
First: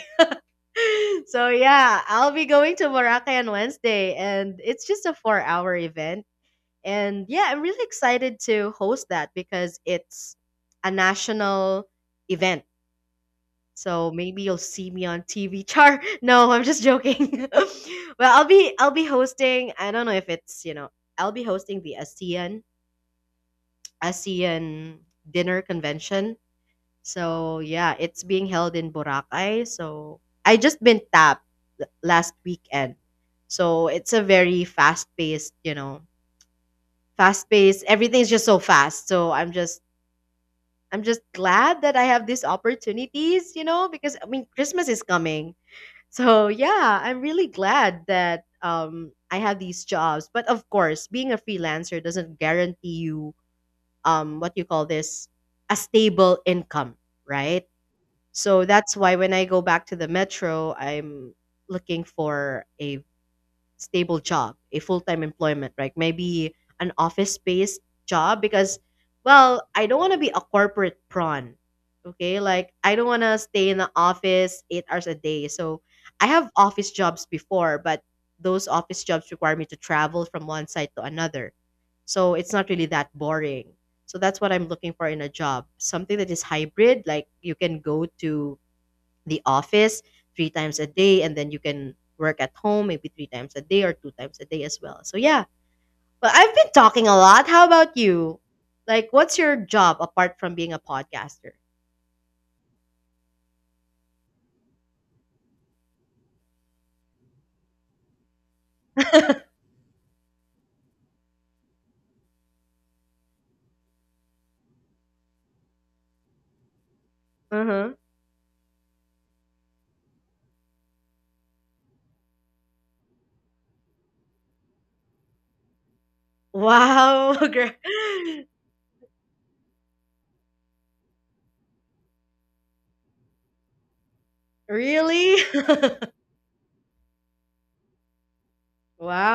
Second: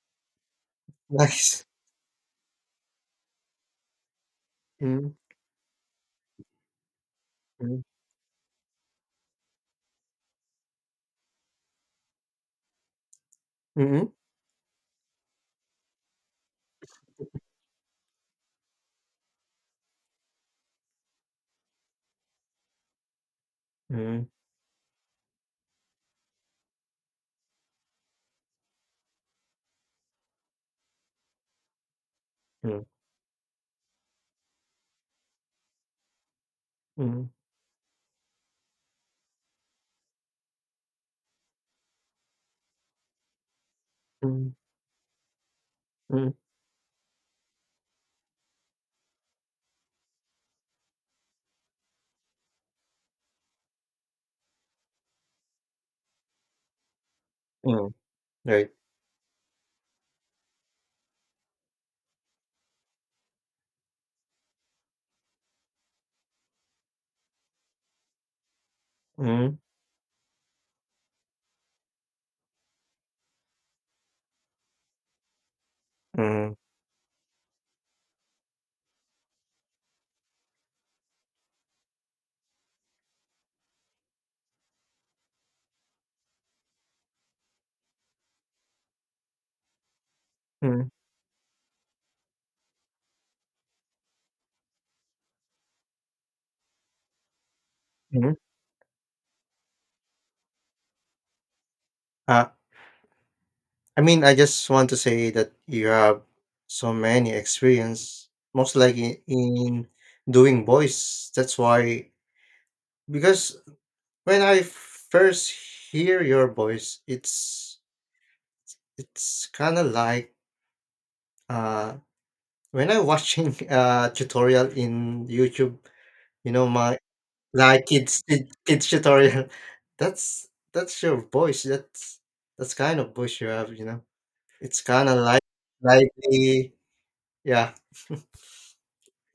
[SPEAKER 2] So
[SPEAKER 1] Nice.
[SPEAKER 2] yeah, I'll be going to Boracay on Wednesday, and it's just a
[SPEAKER 1] Mm,
[SPEAKER 2] 4-hour event and yeah, I'm
[SPEAKER 1] mm.
[SPEAKER 2] really excited to host that because it's a national event. So
[SPEAKER 1] Mhm.
[SPEAKER 2] maybe you'll see me on TV. Char. No, I'm just joking. Well, I'll be hosting, I don't know if it's, you know, I'll be hosting the ASEAN
[SPEAKER 1] Mm,
[SPEAKER 2] ASEAN dinner convention. So yeah, it's being held in Boracay. So I just been tapped last
[SPEAKER 1] mm.
[SPEAKER 2] weekend. So it's a very
[SPEAKER 1] Mm,
[SPEAKER 2] fast paced. Everything's just so fast. So I'm just glad that I have these opportunities, you know, because I mean,
[SPEAKER 1] mm,
[SPEAKER 2] Christmas is coming.
[SPEAKER 1] mm,
[SPEAKER 2] So, yeah, I'm really glad that I have these jobs. But of course, being a freelancer doesn't guarantee you what you call this a stable income, right?
[SPEAKER 1] mm.
[SPEAKER 2] So
[SPEAKER 1] Right.
[SPEAKER 2] that's why when I go back to the metro, I'm looking for a stable job, a full-time employment, right? Maybe an office-based job because
[SPEAKER 1] Mm,
[SPEAKER 2] well, I don't want to be a corporate prawn. Okay? Like I don't want to stay in the office 8 hours a day. So, I have
[SPEAKER 1] mm,
[SPEAKER 2] office jobs before, but those office jobs require me to travel from one site to another. So, it's not really that boring. So, that's what I'm looking for in a job. Something that is hybrid, like you can go to the office three times a
[SPEAKER 1] mm,
[SPEAKER 2] day and then you can work at home maybe 3 times a day or 2 times a day as well. So yeah, but I've been talking a lot. How about
[SPEAKER 1] mhm.
[SPEAKER 2] you? Like what's your job apart from being a podcaster?
[SPEAKER 1] Ah I mean, I just want to say that you have so many experience, most likely in doing voice. That's why, because when I first hear your voice,
[SPEAKER 2] Uh-huh.
[SPEAKER 1] it's kind of like uh, when I watching a tutorial in YouTube. My,
[SPEAKER 2] Wow.
[SPEAKER 1] like, kids tutorial. That's that's your voice. That's kind of voice you have. It's kind of
[SPEAKER 2] Really?
[SPEAKER 1] like lively. Yeah.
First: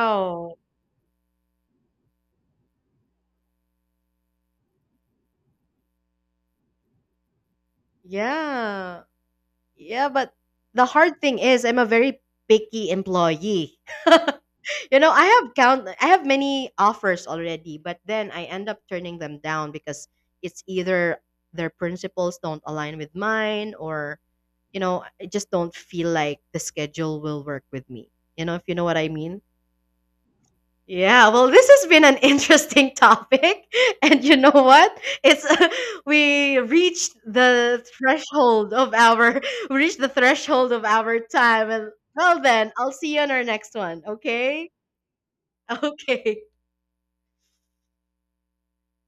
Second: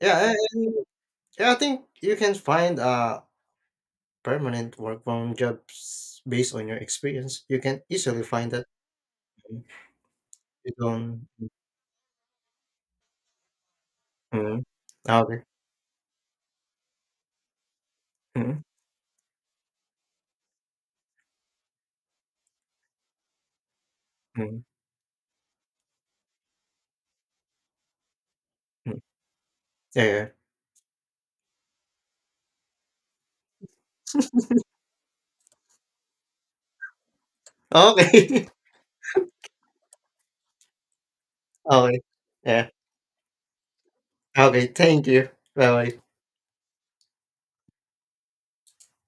[SPEAKER 1] Yeah, and yeah, I think you can find a permanent work from jobs based on your experience. You can easily find that.
[SPEAKER 2] Yeah,
[SPEAKER 1] Mm,
[SPEAKER 2] yeah, but
[SPEAKER 1] you
[SPEAKER 2] the hard
[SPEAKER 1] don't.
[SPEAKER 2] thing is I'm a very picky employee.
[SPEAKER 1] Mm,
[SPEAKER 2] You know,
[SPEAKER 1] okay.
[SPEAKER 2] I have many offers already, but then I
[SPEAKER 1] Mm,
[SPEAKER 2] end up turning them down because it's either their principles don't align with mine, or,
[SPEAKER 1] mm,
[SPEAKER 2] you know, I just don't feel like the schedule will work with me. You know, if you know what
[SPEAKER 1] mm.
[SPEAKER 2] I mean?
[SPEAKER 1] Yeah, yeah.
[SPEAKER 2] Yeah, well, this has been an interesting topic. And you know what? It's we reached the
[SPEAKER 1] Okay.
[SPEAKER 2] threshold of our we reached the threshold of our time. And
[SPEAKER 1] Okay.
[SPEAKER 2] well
[SPEAKER 1] Yeah.
[SPEAKER 2] then, I'll see you on our next one,
[SPEAKER 1] Okay.
[SPEAKER 2] okay?
[SPEAKER 1] Thank you. Bye.
[SPEAKER 2] Okay.